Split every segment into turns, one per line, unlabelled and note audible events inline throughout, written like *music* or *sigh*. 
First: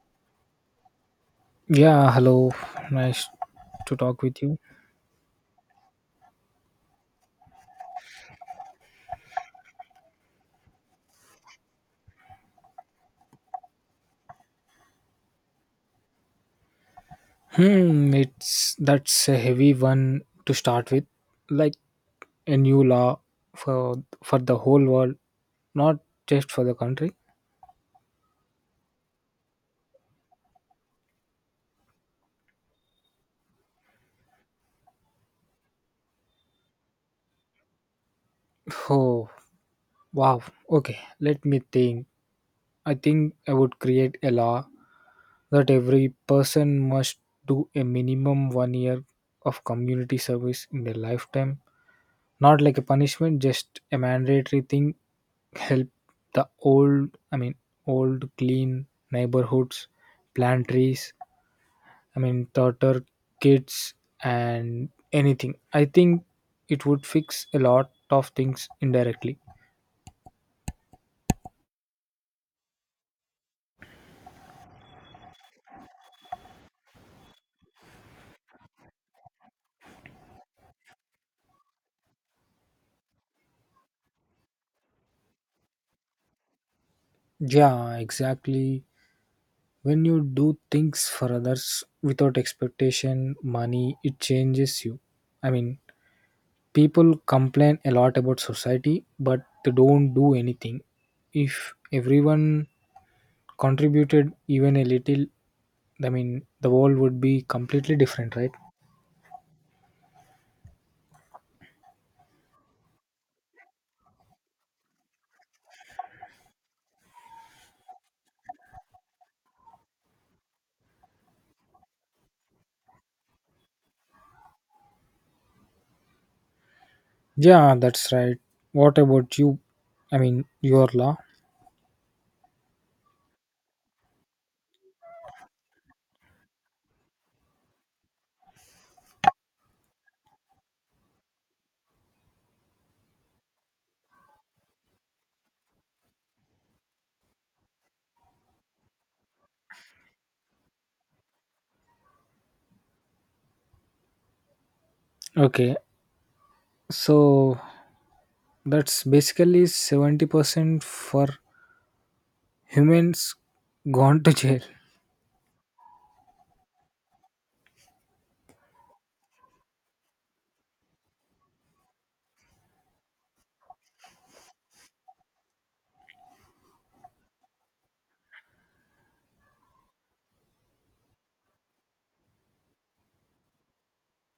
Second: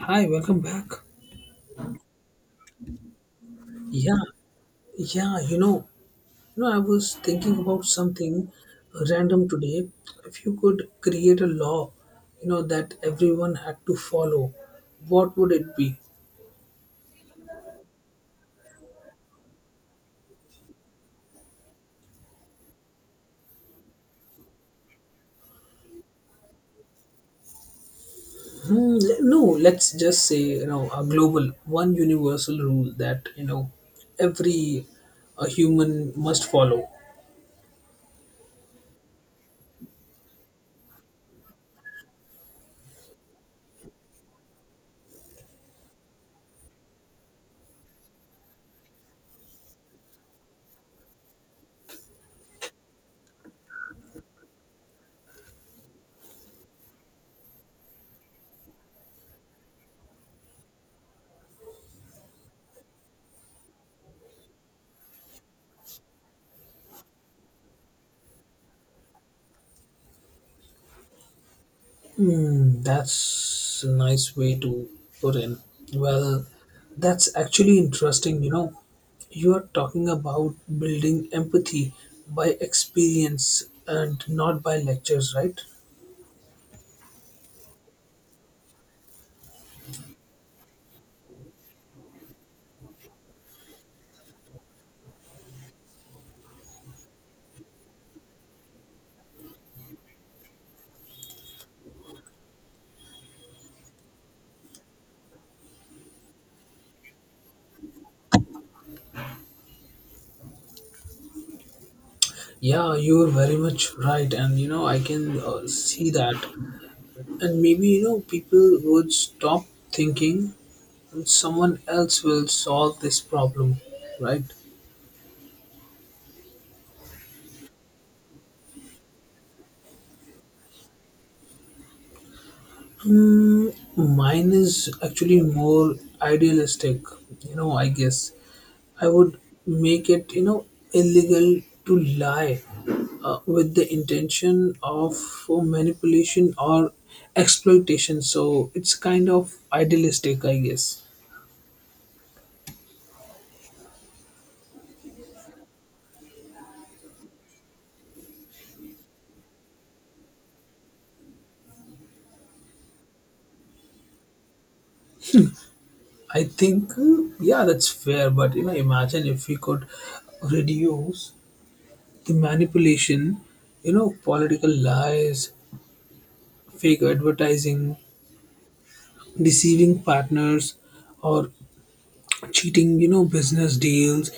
Hi, welcome back.
Yeah, hello. Nice to talk
Yeah,
with you.
yeah, I was thinking about something random today. If you could create a law, that everyone had to follow, what would it be?
Hmm, it's that's a heavy one to start with. Like a new law for the whole world, not just for the country.
Hmm, no, let's just say, a global, one universal rule that, every a human must follow.
*laughs* Oh, wow. Okay, let me think. I think I would create a law that every person must do a minimum 1 year of community service in their lifetime. Not like a punishment, just a mandatory thing. Help the old, old, clean neighborhoods, plant trees, daughter, kids, and anything. I think it would fix a lot of things indirectly.
Hmm, that's a nice way to put in. Well, that's actually interesting. You are talking about building empathy by experience and not by lectures, right?
Yeah, exactly. When you do things for others without expectation, money, it changes you. I mean, people complain a lot about society, but they don't do anything. If everyone contributed even a little, the world would be completely different, right?
Yeah, you are very much right, and I can see that. And maybe, people would stop thinking someone else will solve this problem, right?
Yeah, that's right. What about you? I mean, your law?
Mm, mine is actually more idealistic, I guess. I would make it, illegal to lie with the intention of manipulation or exploitation. So it's kind of idealistic, I guess.
Okay, so that's basically 70% for humans gone to jail.
I think, yeah, that's fair, but imagine if we could reduce the manipulation, political lies, fake advertising, deceiving partners or cheating business deals.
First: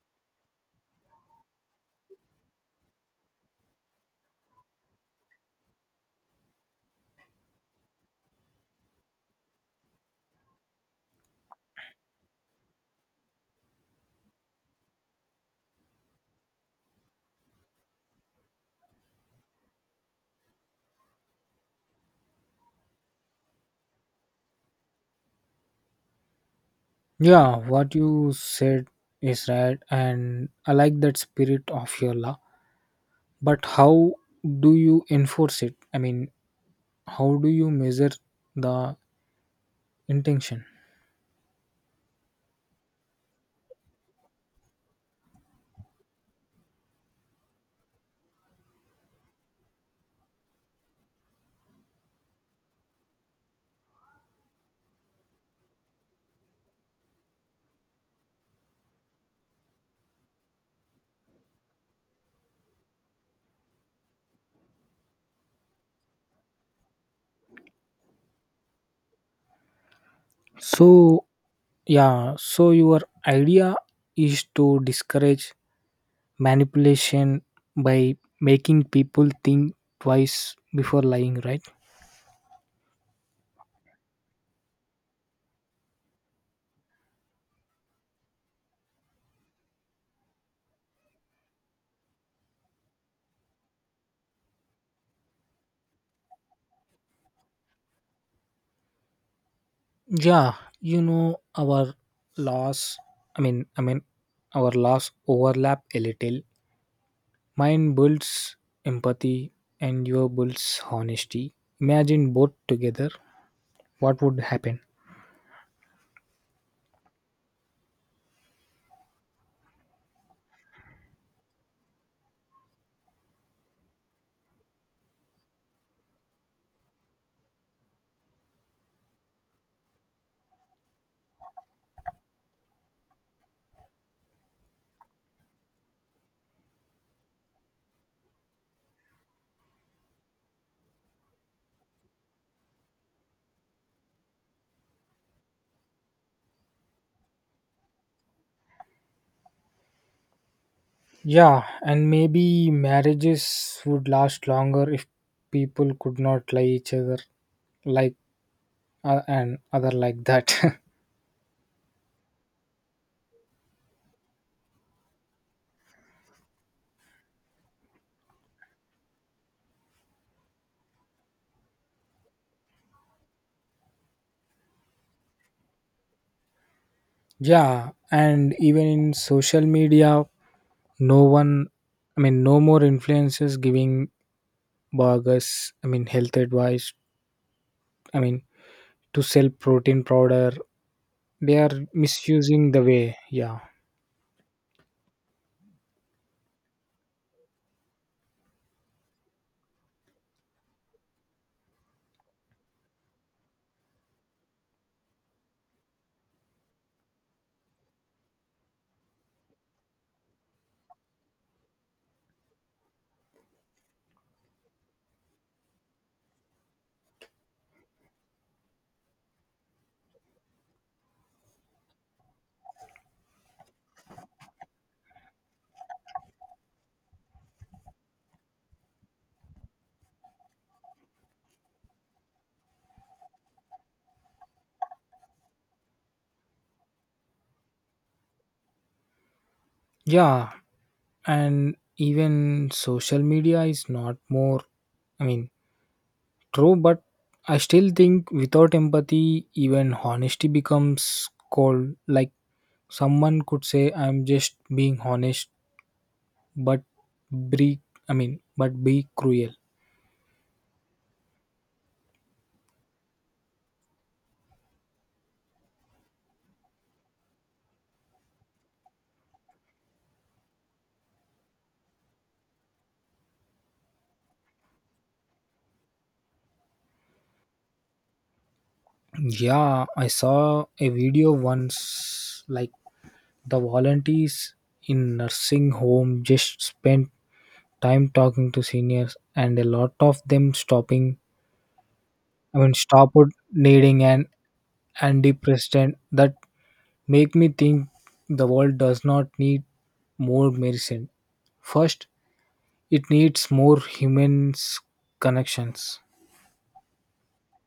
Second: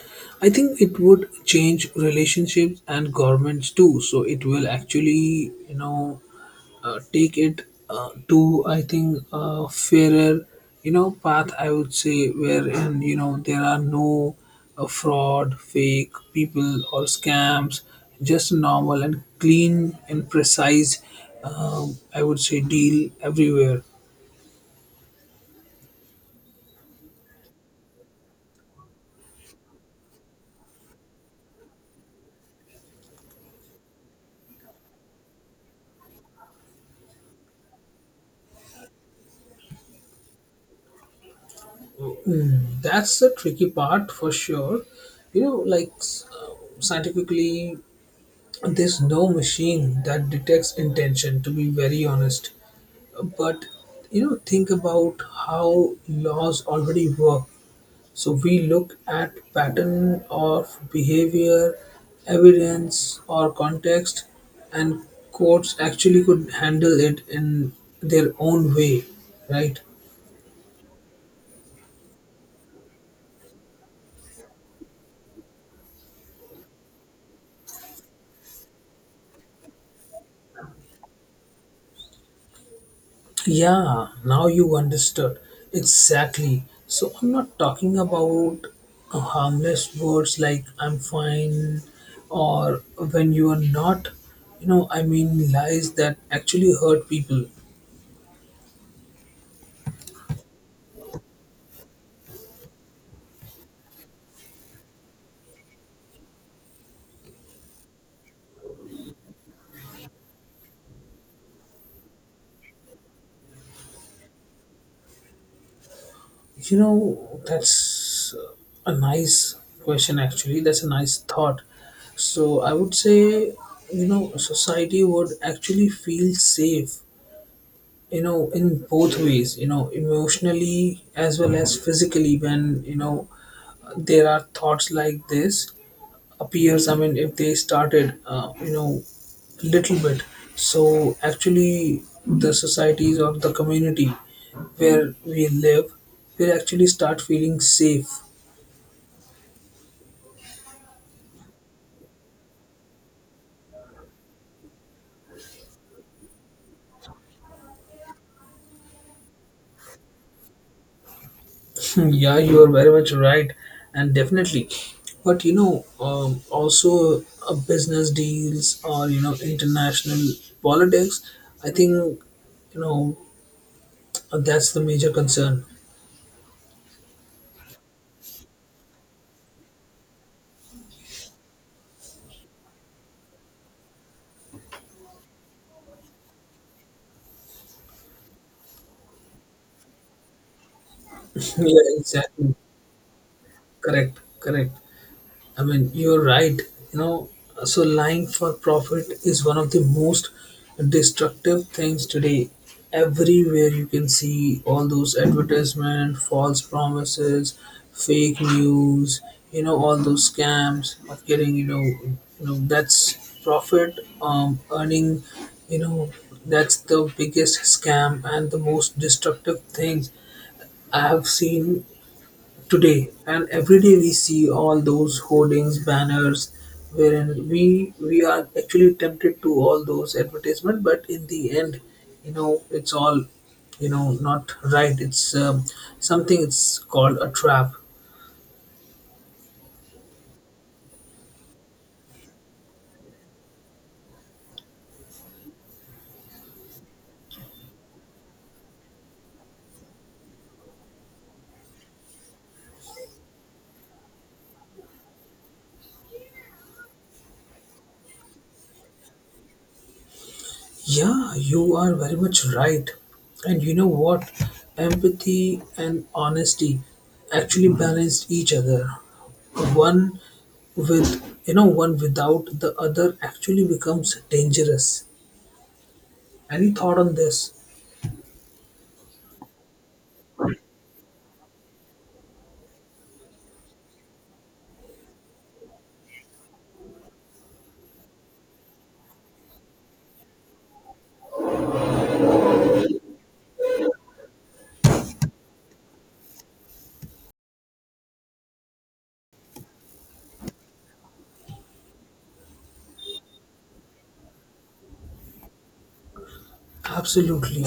I think it would change relationships and governments too, so it will actually take it to, I think, a fairer path, I would say, wherein there are no fraud fake people or scams, just normal and clean and precise I would say deal everywhere.
Yeah, what you said is right, and I like that spirit of your law. But how do you enforce it? I mean, how do you measure the intention?
That's the tricky part for sure. You know, like scientifically, there's no machine that detects intention, to be very honest. But think about how laws already work. So we look at pattern of behavior, evidence or context, and courts actually could handle it in their own way, right?
So, yeah, so your idea is to discourage manipulation by making people think twice before lying, right?
Yeah, now you understood. Exactly. So I'm not talking about harmless words like I'm fine or when you are not. I mean lies that actually hurt people.
Yeah, you know, our laws, I mean, I mean, our laws overlap a little. Mine builds empathy and your builds honesty. Imagine both together, what would happen?
That's a nice question actually. That's a nice thought. So I would say, society would actually feel safe, in both ways, emotionally as well as physically, when there are thoughts like this appears. I mean, if they started little bit, so actually the societies or the community where we live will actually start feeling safe.
Yeah, and maybe marriages would last longer if people could not lie each other like and other like that. *laughs*
Hmm, yeah, you are very much right, and definitely. But also business deals, or international politics. I think, you know that's the major concern.
Yeah, and even in social media, no one, I mean, no more influencers giving burgers, health advice, I mean, to sell protein powder. They
*laughs*
are
Yeah, exactly.
misusing the way, yeah.
Correct. Correct. I mean, you're right. You know, so lying for profit is one of the most destructive things today. Everywhere you can see all those advertisement, false promises, fake news. All those scams of getting. That's profit earning. You know, that's the biggest scam and the most destructive thing I have seen today. And every day we see all those hoardings, banners, wherein we are actually tempted to all those advertisement, but in the end, it's all, not right. It's something. It's called a trap.
Yeah, and even social media is not more, I mean, true, but I still think without empathy, even honesty becomes cold. Like someone could say, I'm just being honest, but be, but be cruel.
Yeah, you are very much right. And you know what? Empathy and honesty actually balance each other. One with, one without the other actually becomes dangerous. Any thought on this?
Yeah, I saw a video once, like the volunteers in nursing home just spent time talking to seniors and a lot of them stopped needing an antidepressant that make me think the world does not need more medicine. First, it needs more humans connections.
Absolutely.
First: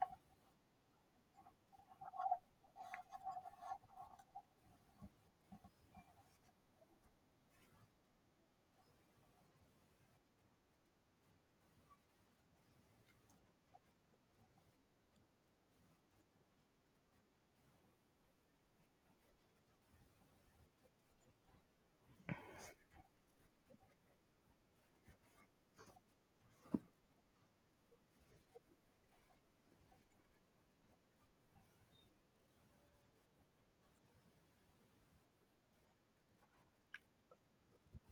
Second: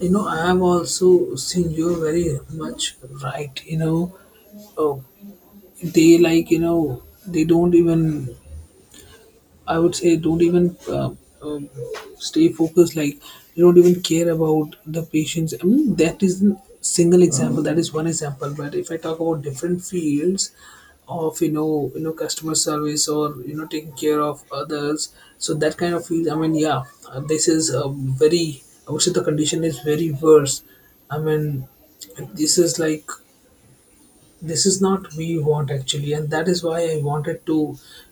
I am also seeing you very much right. Oh, they like, they don't even, I would say, don't even um, stay focused. Like you don't even care about the patients. I mean, that is a single example. That is one example. But if I talk about different fields of customer service, or taking care of others, so that kind of field. I mean, yeah, this is a very, I would say, the condition is very worse. I mean, this is like, this is not we want actually, and that is why I wanted to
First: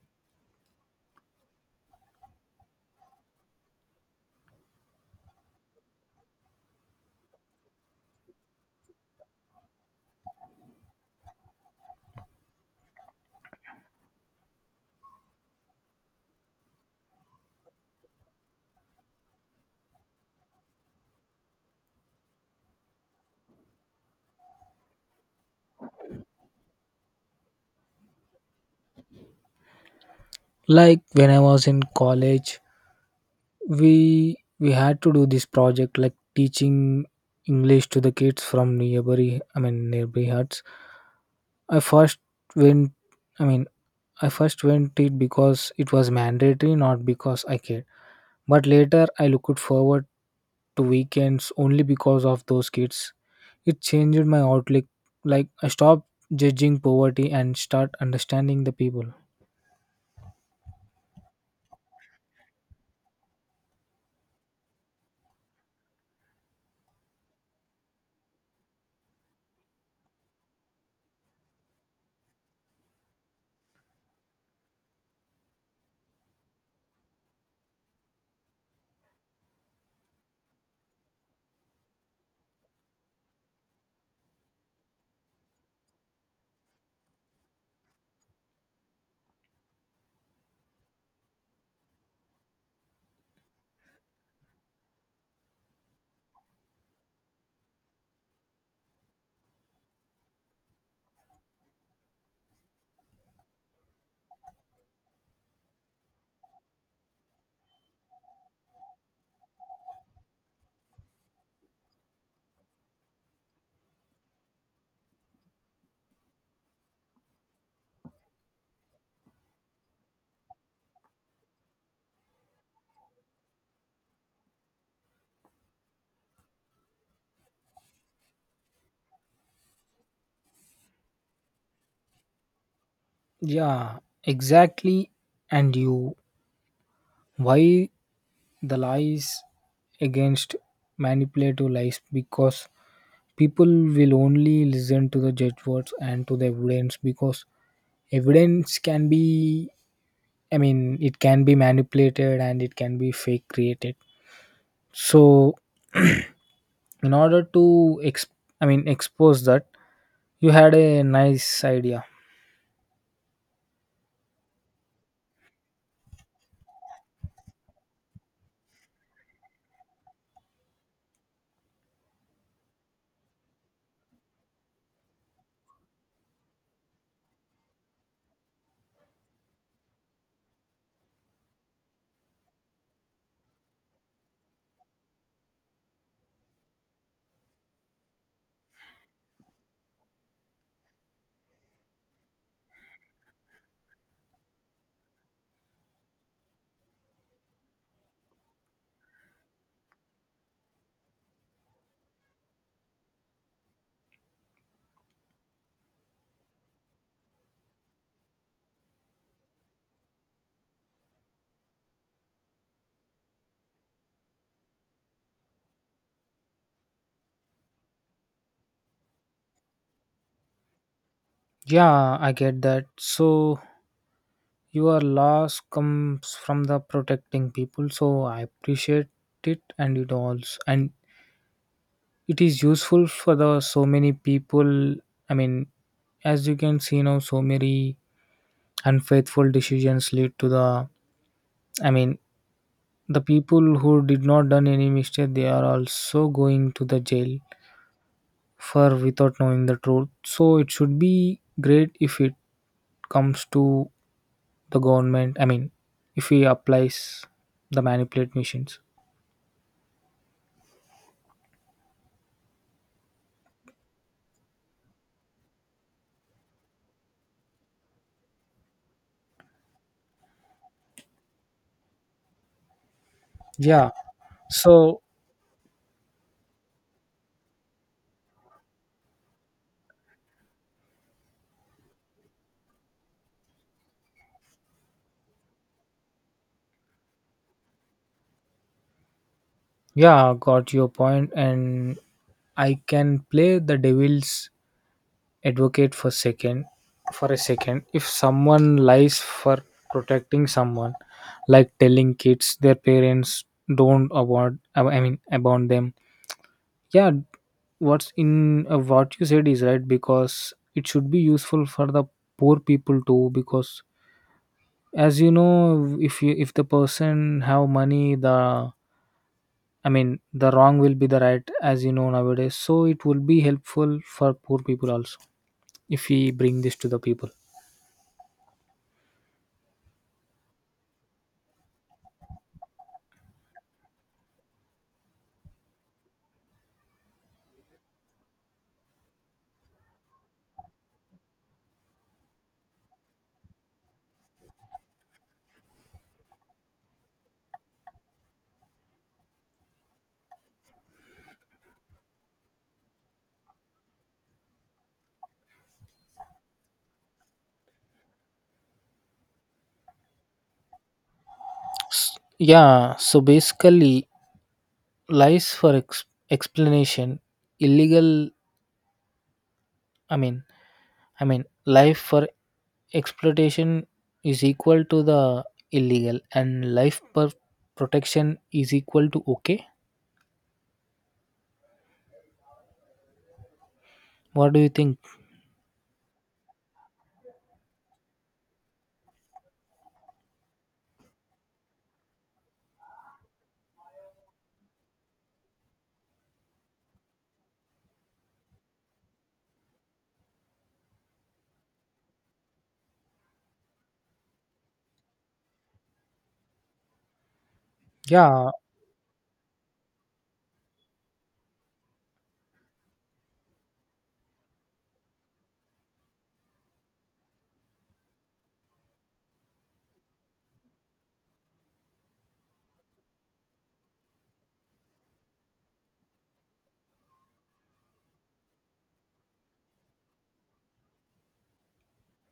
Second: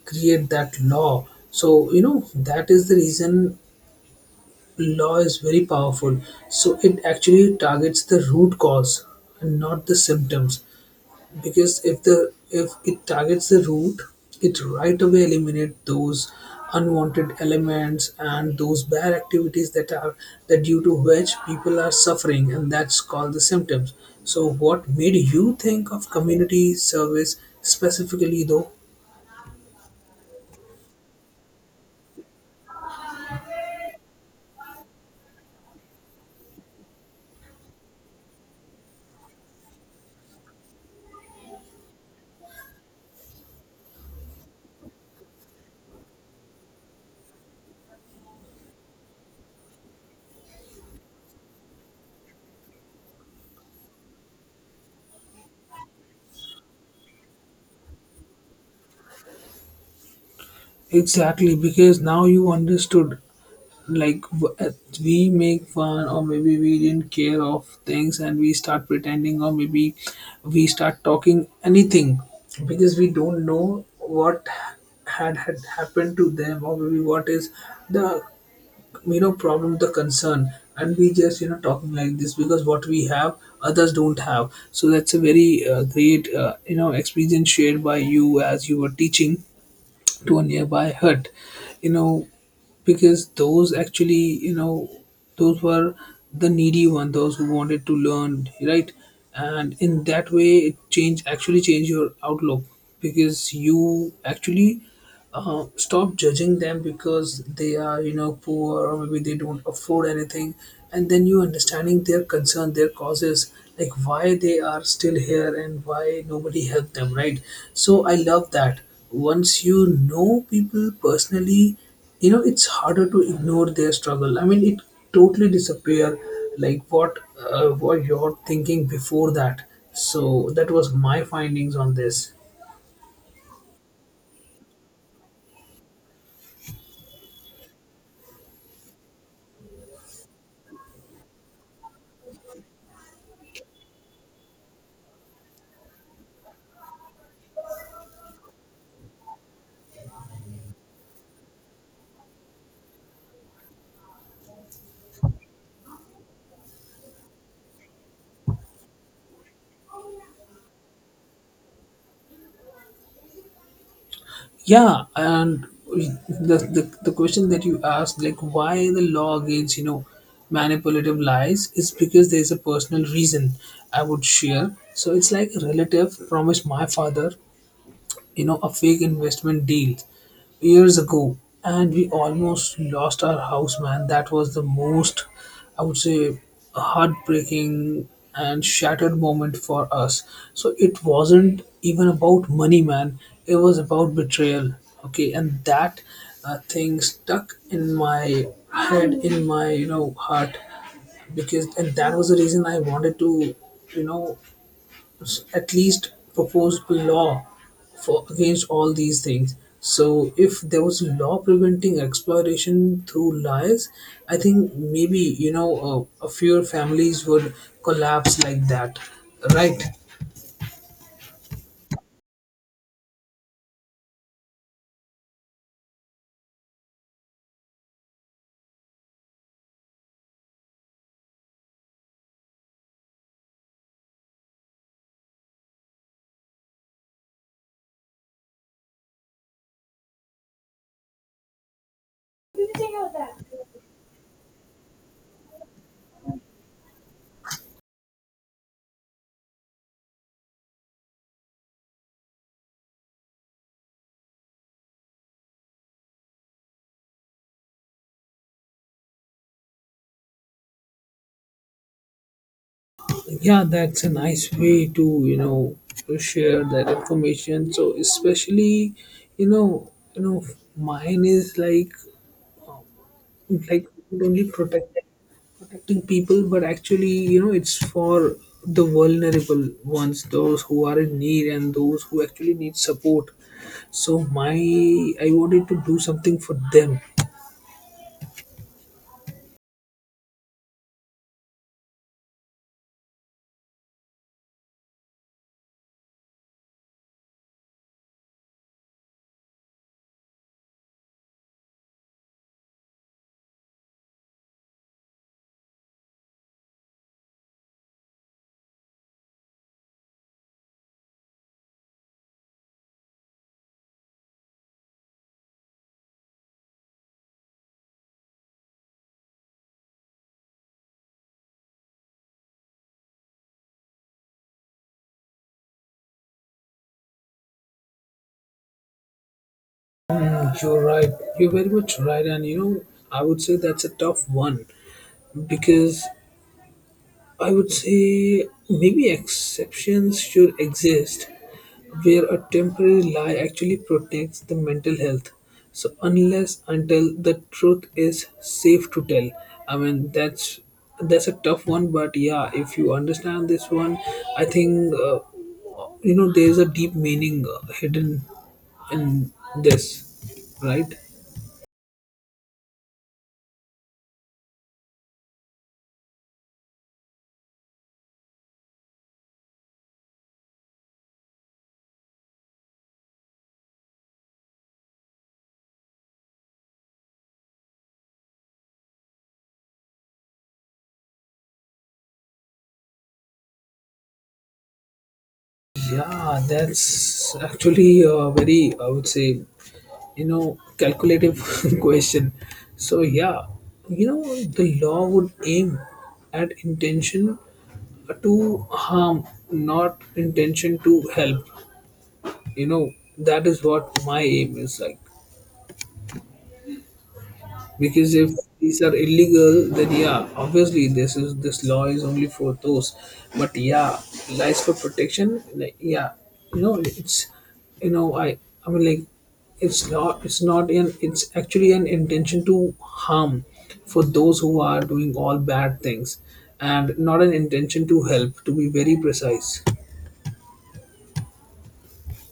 create that law. So, that is the reason. Law is very powerful, so it actually targets the root cause and not the symptoms. Because if it targets the root, it right away eliminate those unwanted elements and those bad activities that are, that, due to which people are suffering, and that's called the symptoms. So what made you think of community service specifically though?
Like when I was in college, we had to do this project like teaching English to the kids from neighboring huts. I first went I mean I first went it because it was mandatory, not because I cared. But later I looked forward to weekends only because of those kids. It changed my outlook. Like I stopped judging poverty and start understanding the people.
Exactly, because now you understood, like we make fun, or maybe we didn't care of things, and we start pretending, or maybe we start talking anything, because we don't know what had happened to them, or maybe what is the problem, the concern. And we just talking like this, because what we have others don't have. So that's a very great experience shared by you, as you were teaching to a nearby hut. You know because those actually, those were the needy one, those who wanted to learn, right? And in that way, it change, actually change your outlook, because you actually stop judging them, because they are poor, or maybe they don't afford anything. And then you understanding their concern, their causes, like why they are still here and why nobody helped them, right? So I love that. Once you know people personally, it's harder to ignore their struggle. I mean, it totally disappear, like what you're thinking before that. So that was my findings on this.
Yeah, exactly. And you, why the lies against manipulative lies? Because people will only listen to the judge words and to the evidence because evidence can be, it can be manipulated and it can be fake created. So in order to ex- expose that, you had a nice idea.
Yeah, and the question that you asked, like why the law against manipulative lies, is because there's a personal reason I would share. So it's like, a relative promised my father a fake investment deal years ago, and we almost lost our house, man. That was the most, I would say, heartbreaking and shattered moment for us. So it wasn't even about money, man. It was about betrayal. Okay, and that thing stuck in my head, in my heart. Because, and that was the reason I wanted to you know at least proposed law for against all these things. So if there was a law preventing exploitation through lies, I think maybe a few families would collapse like that, right?
Yeah, I get that. So your loss comes from the protecting people, so I appreciate it, and it also, and it is useful for the so many people. i mean as you can see now, so many unfaithful decisions lead to the, i mean the people who did not done any mistake, they are also going to the jail for without knowing the truth. So it should be great if it comes to the government. I mean, if he applies the manipulate machines.
Yeah, that's a nice way to share that information. So especially, you know you know mine is like
Yeah.
only protect
So
protecting people, but actually, it's for the vulnerable ones, those who are in need and those who actually need support. So my, I wanted to do something for them.
yeah, got your point, and I can play the devil's advocate for a second. If someone lies for protecting someone, like telling kids their parents don't about I mean about them. Yeah, what's in what you said is right because it should be useful for the poor people too because as you know, if you, if the person have money, the, the wrong will be the right as you know nowadays, so it will be helpful for poor people also if we bring this to the people.
Mm, you're right. You're very much right, and, I would say that's a tough one, because I would say maybe exceptions should exist, where a temporary lie actually protects the mental health, so unless until the truth is safe to tell. I mean, that's a tough one, but yeah, if you understand this one, I think, there's a deep meaning hidden in this, right?
Yeah, so basically lies for explanation illegal, i mean life for exploitation is equal to the illegal, and life per protection is equal to okay. What do you think?
Yeah, that's actually very, I would say, calculative *laughs* question. So yeah, the law would aim at intention to harm, not intention to help. You know that is what my aim is, like, because if
Yeah,
these are illegal then, yeah, obviously, this law is only for those. But yeah, lies for protection, like, yeah, it's, you know i I mean, like, it's not an it's actually an intention to harm for those who are doing all bad things, and not an intention to help, to be very precise.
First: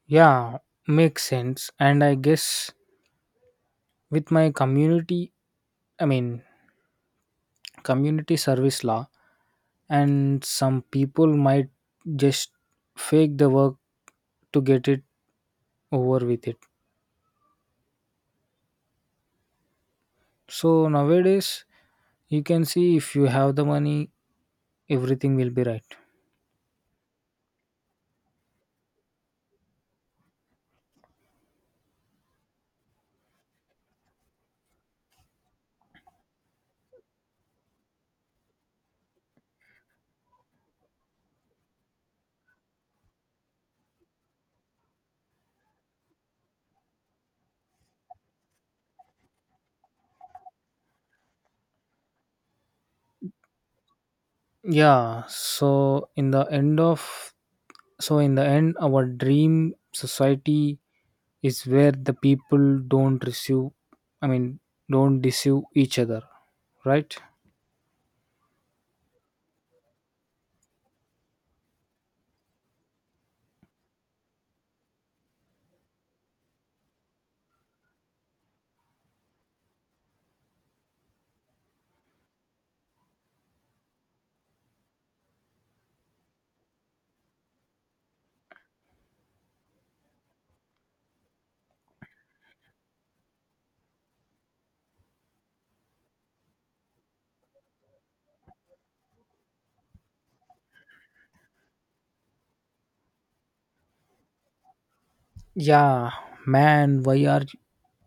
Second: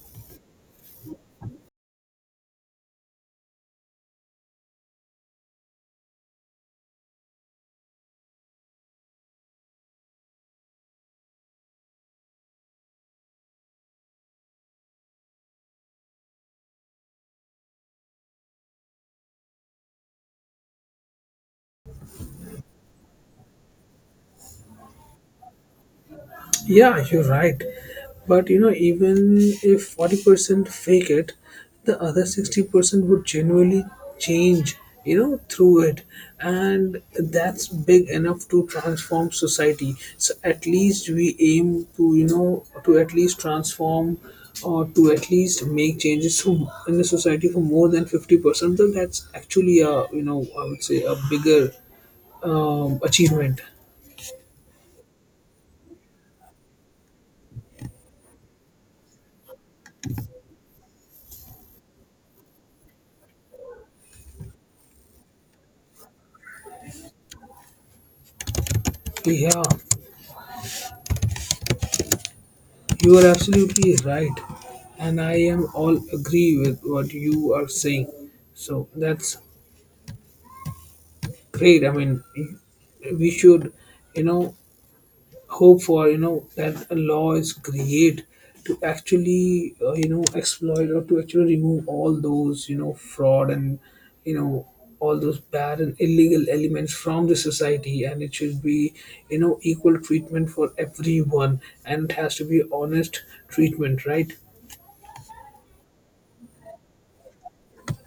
yeah, makes sense. And I guess with my community, i mean community service law, and some people might just fake the work to get it over with it. So nowadays you can see if you have the money, everything will be right.
Yeah, you're right. But you know, even if 40% fake it, the other 60% would genuinely change, through it. And that's big enough to transform society. So at least we aim to, to at least transform, or to at least make changes to, in the society for more than 50%. So that's actually a, I would say, a bigger achievement.
Yeah, so in the end of so in the end, our dream society is where the people don't receive I mean don't deceive each other, right?
Yeah. You are absolutely right, and I am all agree with what you are saying. So that's great. I mean, we should, you know, hope for that a law is create to actually exploit, or to actually remove all those fraud and you know all those bad and illegal elements from the society. And it should be equal treatment for everyone, and it has to be honest treatment, right?
Yeah, man,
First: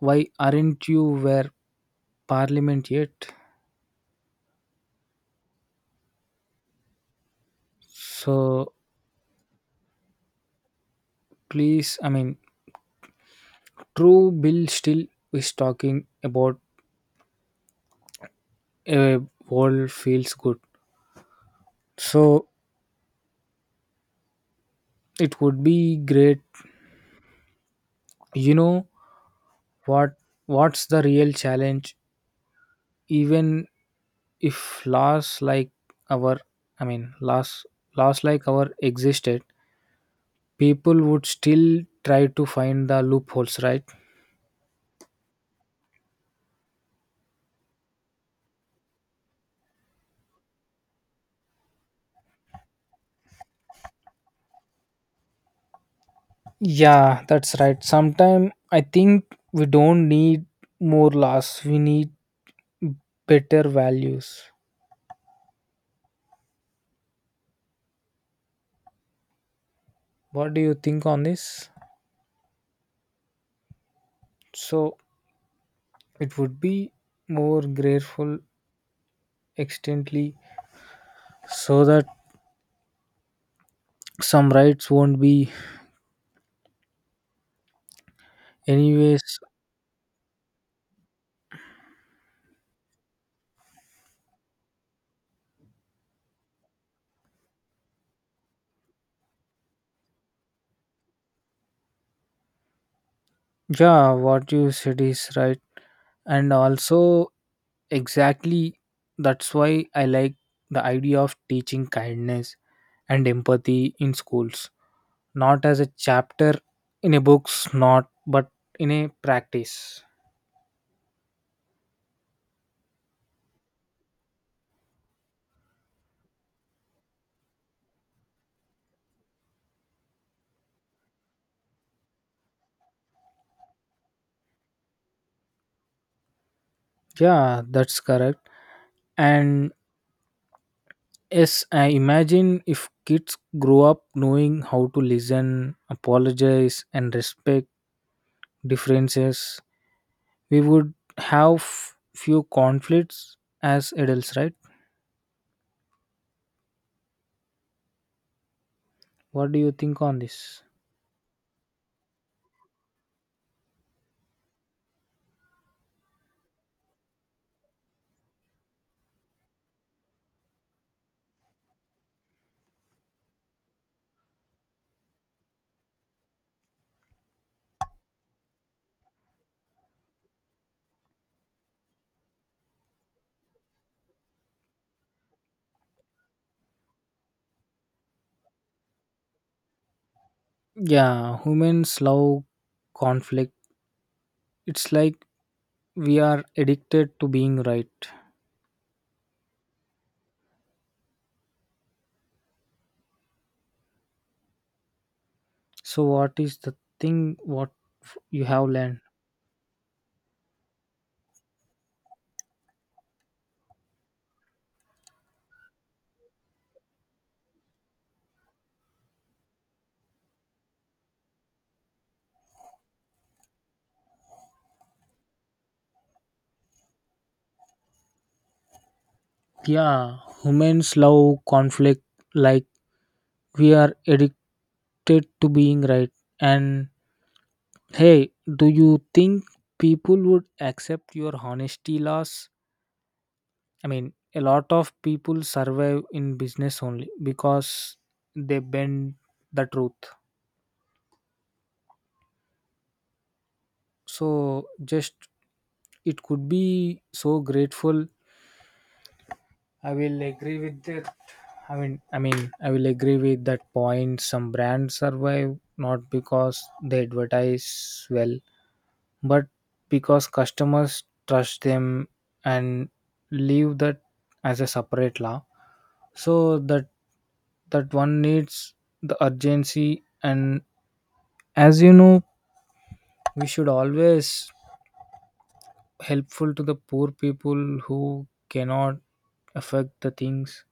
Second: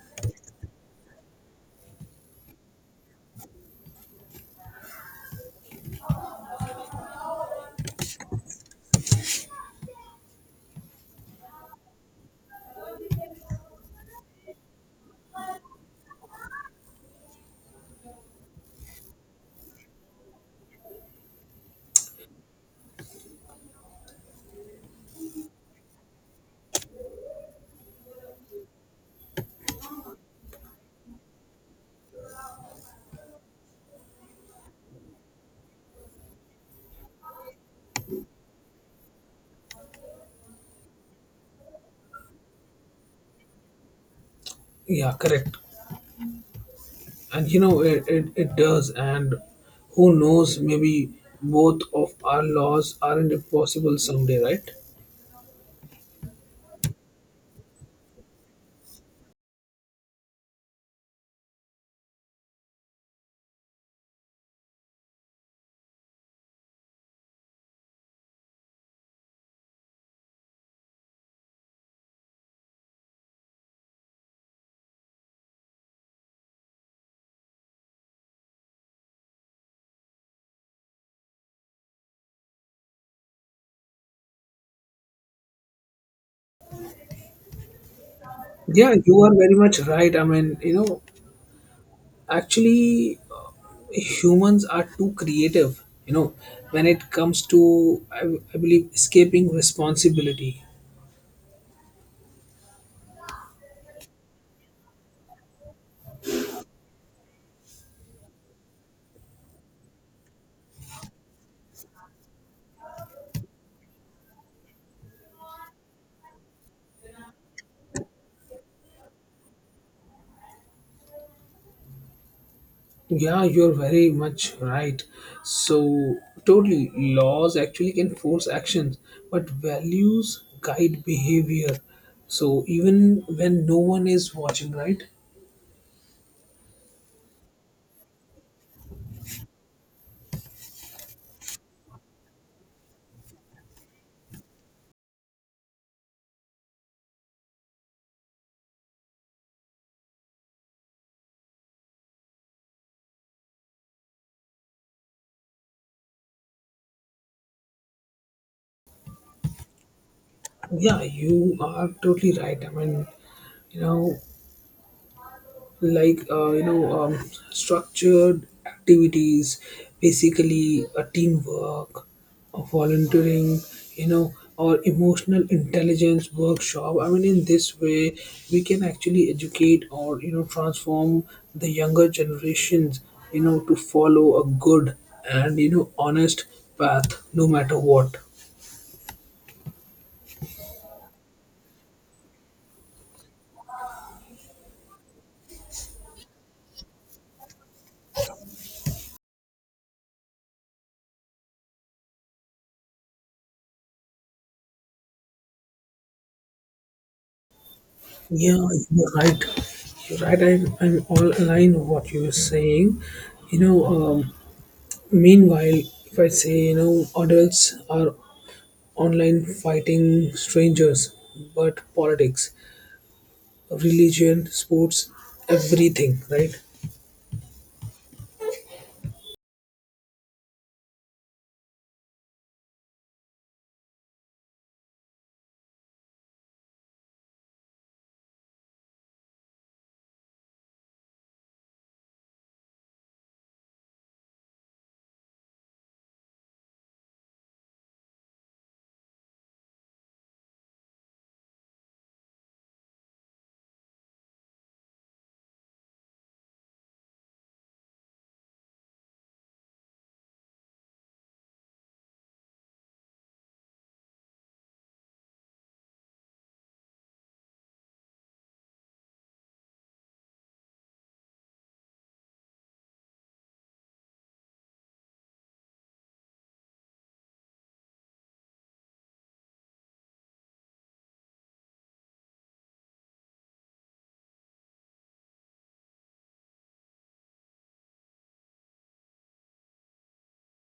why aren't you where parliament yet? So please, true bill still is talking about a world feels good. So it would be great. You know what, what's the real challenge even if laws like our, i mean laws laws like our existed, people would still try to find the loopholes, right?
Yeah, correct. And you know, it does. And who knows, maybe both of our laws aren't impossible someday, right?
Yeah, that's right. Sometime I think we don't need more laws, we need better values. What do you think on this? So it would be more grateful extently, so that some rights won't be,
Yeah, you are
anyways.
very much right. I mean, actually, humans are too creative, when it comes to, I believe, escaping responsibility.
Yeah, what you said is right. And also, exactly, that's why I like the idea of teaching kindness and empathy in schools, not as a chapter in a books, not but in a practice.
Yeah, you're very much right. So, totally, laws actually can force actions, but values guide behavior. So, even when no one is watching, right?
Yeah, that's correct. And yes, I imagine if kids grow up knowing how to listen, apologize, and respect differences, we would have few conflicts as adults, right? What do you think on this?
Yeah, you are totally right. I mean, you know, like uh, you know um, structured activities, basically a teamwork, a volunteering, you know, or emotional intelligence workshop. I mean, in this way we can actually educate or, you know, transform the younger generations, you know, to follow a good and, you know, honest path no matter what.
Yeah, humans love conflict. It's like we are addicted to being right. So what is the thing, what you
Yeah,
have learned?
you're right. You're right. I'm all aligned with what you're saying. You know, um, Meanwhile, if I say, you know, adults are online fighting strangers, but politics, religion, sports, everything, right?
Yeah, humans love conflict. Like we are addicted to being right. And hey, do you think people would accept your honesty loss? I mean, a lot of people survive in business only because they bend the truth. So just it could be so grateful. I will agree with that. I will agree with that point. Some brands survive not because they advertise well, but because customers trust them, and leave that as a separate law so that that one needs the urgency. And as you know, we should always helpful to the poor people who cannot affect the things.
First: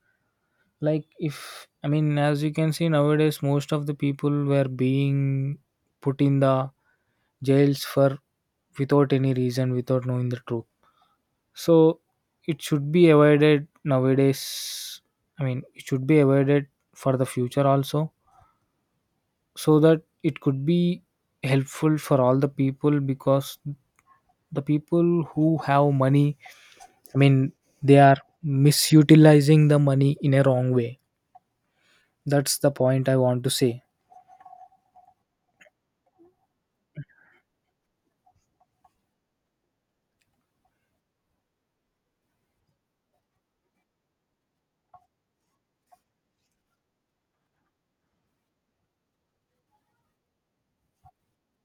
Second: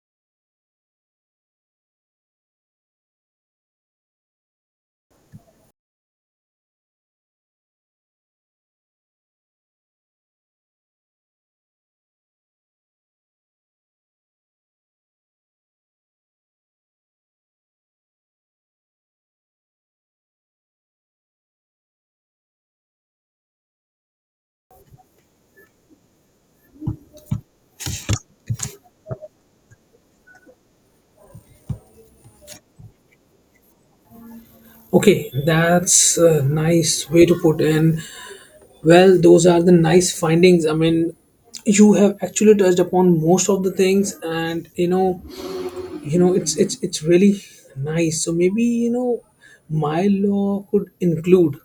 Like, if I mean as you can see nowadays, most of the people were being put in the jails for without any reason, without knowing the truth. So it should be avoided nowadays. I mean, it should be avoided for the future also, so that it could be helpful for all the people, because the people who have money, I mean, they are misutilizing the money in a wrong way. That's the point I want to say.
Okay, that's a nice way to put. And well, those are the nice findings. I mean, you have actually touched upon most of the things, and you know it's really nice. So maybe, you know, my law could include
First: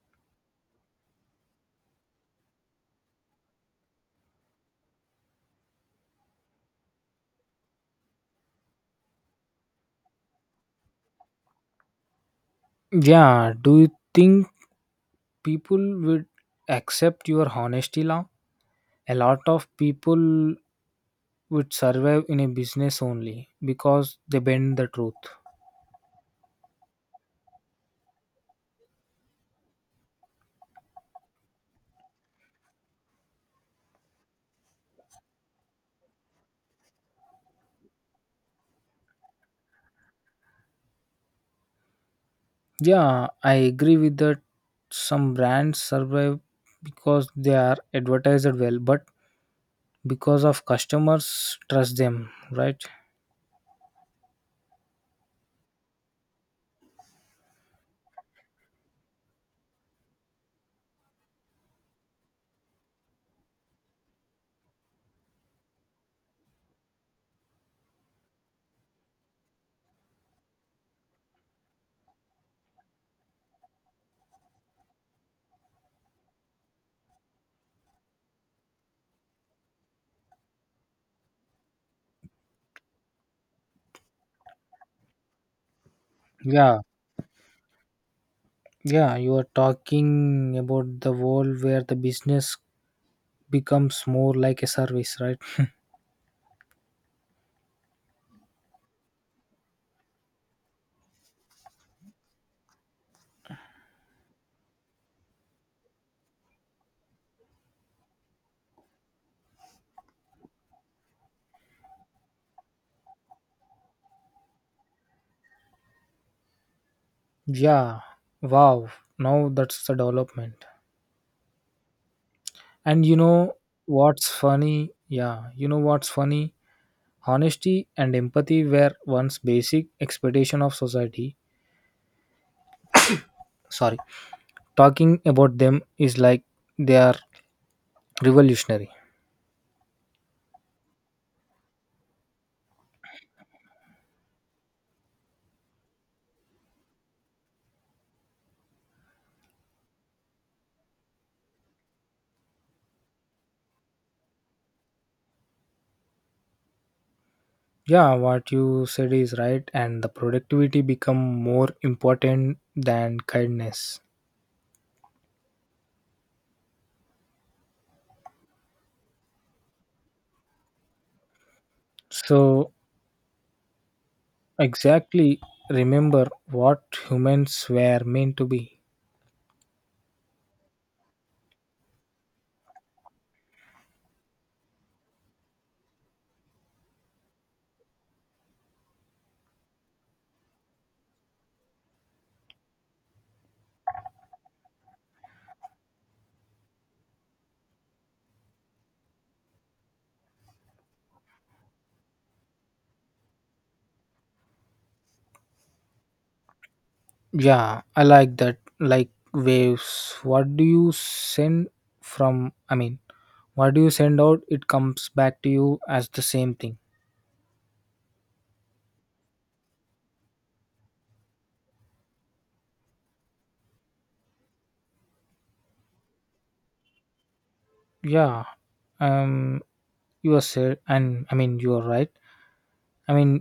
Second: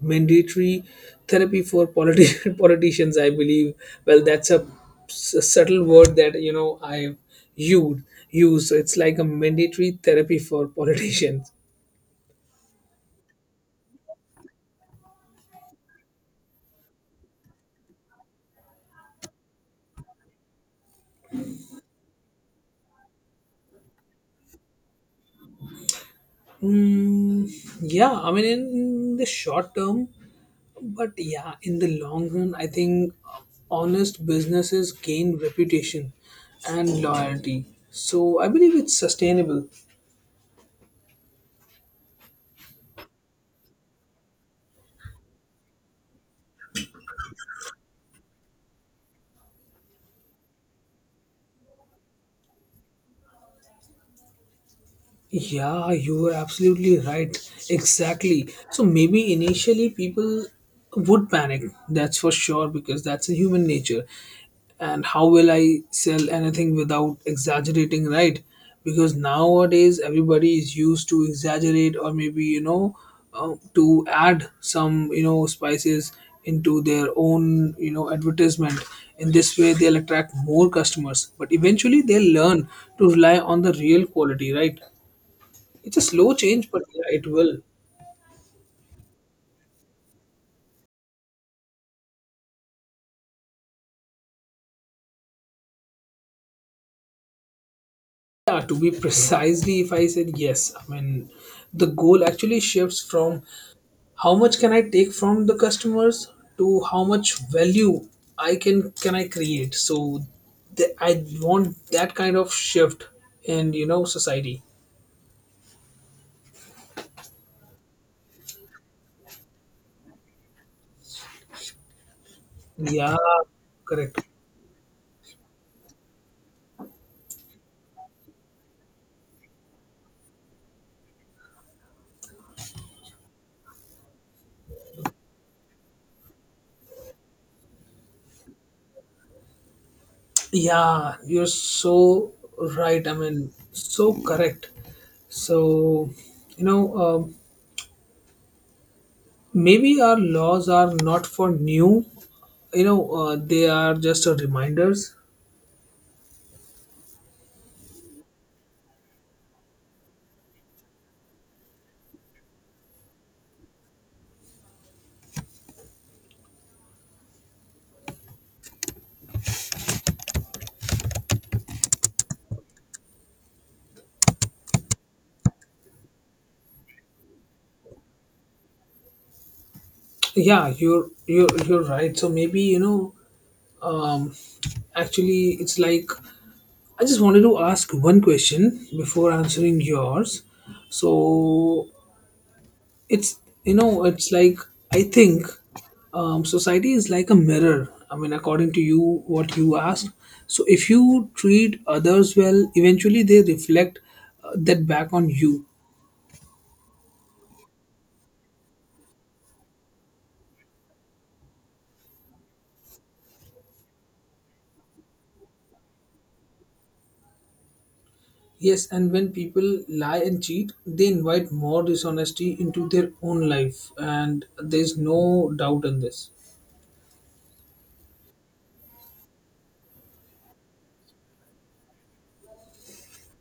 mandatory therapy for *laughs* politicians, I believe. Well, that's a subtle word that, you know, I used use. So it's like a mandatory therapy for *laughs* politicians.
Yeah, do you think people would accept your honesty now? A lot of people would survive in a business only because they bend the truth.
mm, yeah, I mean, in the short term. But yeah, in the long run, I think honest businesses gain reputation and loyalty. So I believe it's sustainable.
Yeah, I agree with that. Some brands survive because they are advertised well, but because of customers trust them, right?
Yeah, you are absolutely right. Exactly. So maybe initially people would panic, that's for sure, because that's a human nature. And how will I sell anything without exaggerating, right? Because nowadays everybody is used to exaggerate or maybe, you know, to add some, you know, spices into their own, you know, advertisement. In this way, they'll attract more customers. But eventually, they'll learn to rely on the real quality, right? It's a slow change,
Yeah,
but yeah, it will.
yeah, you are talking about the world where the business becomes more like a service, right?
Yeah, to be precisely, if I said yes, I mean, the goal actually shifts from how much can I take from the customers to how much value I can I create. So, I want that kind of shift in, you know, society.
Yeah, wow, now that's the development. And you
Yeah,
know
correct.
what's funny? Yeah, you know what's funny? Honesty and empathy were once basic expectation of society. Sorry, talking about them is like they are revolutionary.
Yeah, you're so right. I mean, so correct. So, you know, um maybe our laws are not for new, you know, they are just a reminders.
Yeah, what you said is right, and the productivity become more important than kindness. So exactly, remember what humans were meant to be.
Yeah, you're right. So maybe, you know um actually it's like, I just wanted to ask one question before answering yours. So it's, you know, it's like, I think society is like a mirror. I mean, according to you, what you asked, so if you treat others well, eventually they reflect that back on you.
Yeah, I like that. Like waves, what do you send from i mean what do you send out, it comes back to you as the same thing.
Yes, and when people lie and cheat, they invite more dishonesty into their own life, and there's no doubt in this.
Yeah, um you are said, and you are right. i mean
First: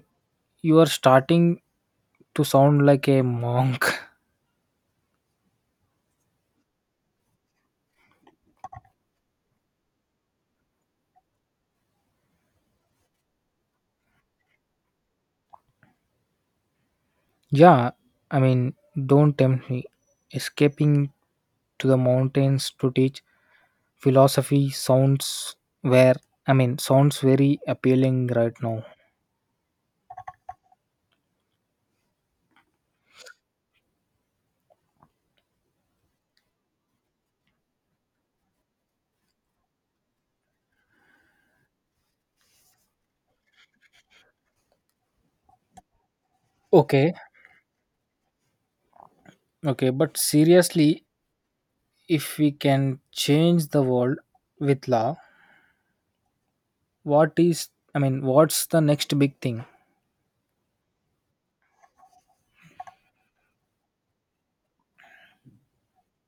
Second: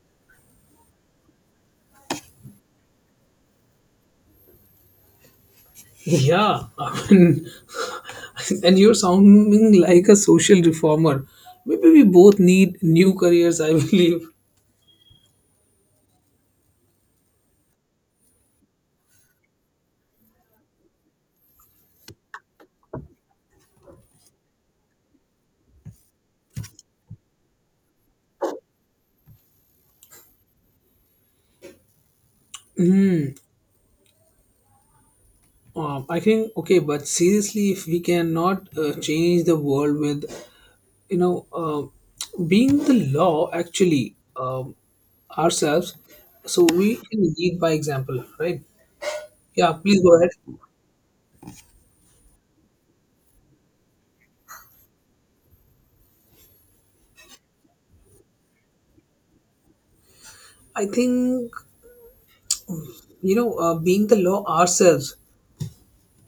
You are starting to sound like a monk.
Yeah, I mean, *laughs* and you're sounding like a social reformer. Maybe we both need new careers, I *laughs* believe.
*laughs* Yeah, I mean, don't tempt me. Escaping to the mountains to teach philosophy sounds where, sounds very appealing right now.
I think okay, but seriously, if we cannot change the world with, you know, being the law actually ourselves, so we
Okay,
can lead by example, right? Yeah,
okay,
please
but
go ahead.
seriously, if we can change the world with law, what is, what's the next big thing?
I think, you know, being the law ourselves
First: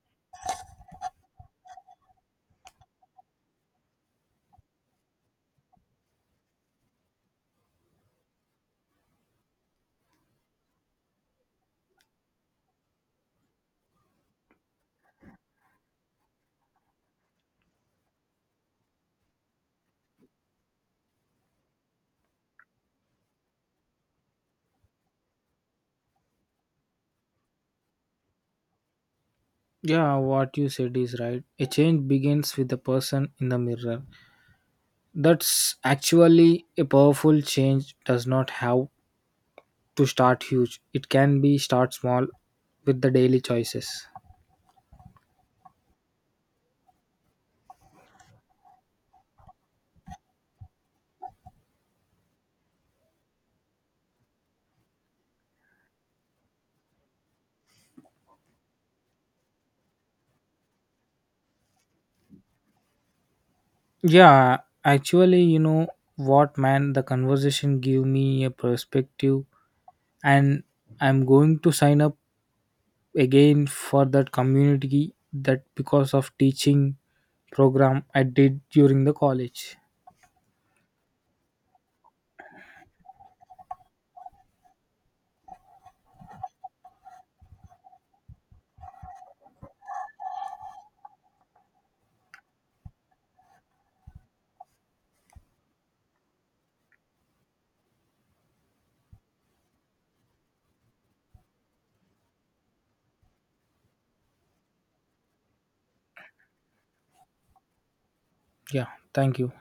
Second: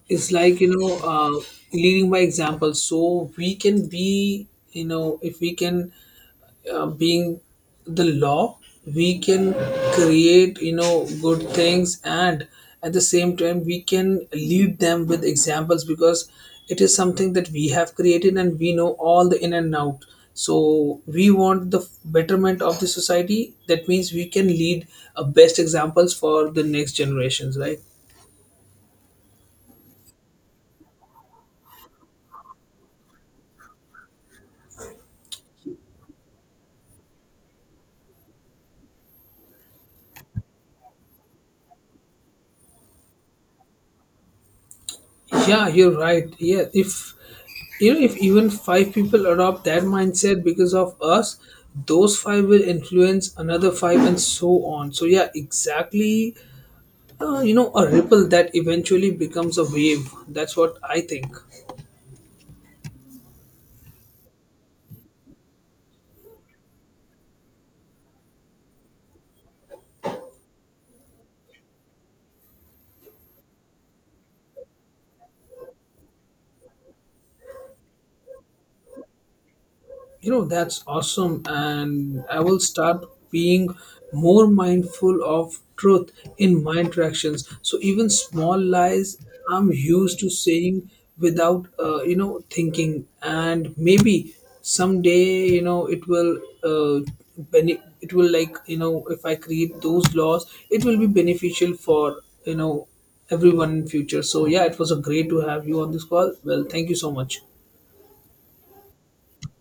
is like, you know, leading by example. So we can be, you know, if we can being the law, we can create, you know, good things, and at the same time we can lead them with examples, because it is something that we have created and we know all the in and out. So we want the betterment of the society, that means we can lead best examples for the next generations, right?
Yeah, what you said is right. A change begins with the person in the mirror. That's actually a powerful change. Does not have to start huge. It can be start small with the daily choices.
Yeah, you're right. Yeah, if, you know, if even 5 people adopt that mindset because of us, those five will influence another 5, and so on. So yeah, exactly. You know, a ripple that eventually becomes a wave. That's what I think.
Yeah, actually, you know what man, the conversation gave me a perspective, and I'm going to sign up again for that community that because of teaching program I did during the college.
You know, that's awesome, and I will start being more mindful of truth in my interactions. So even small lies I'm used to saying without, you know, thinking, and maybe someday, you know, it will uh, it will, like, you know, if I create those laws, it will be beneficial for, you know, everyone in future. So yeah, it was a great to have you on this call. Well, thank you so much.
Yeah, thank you.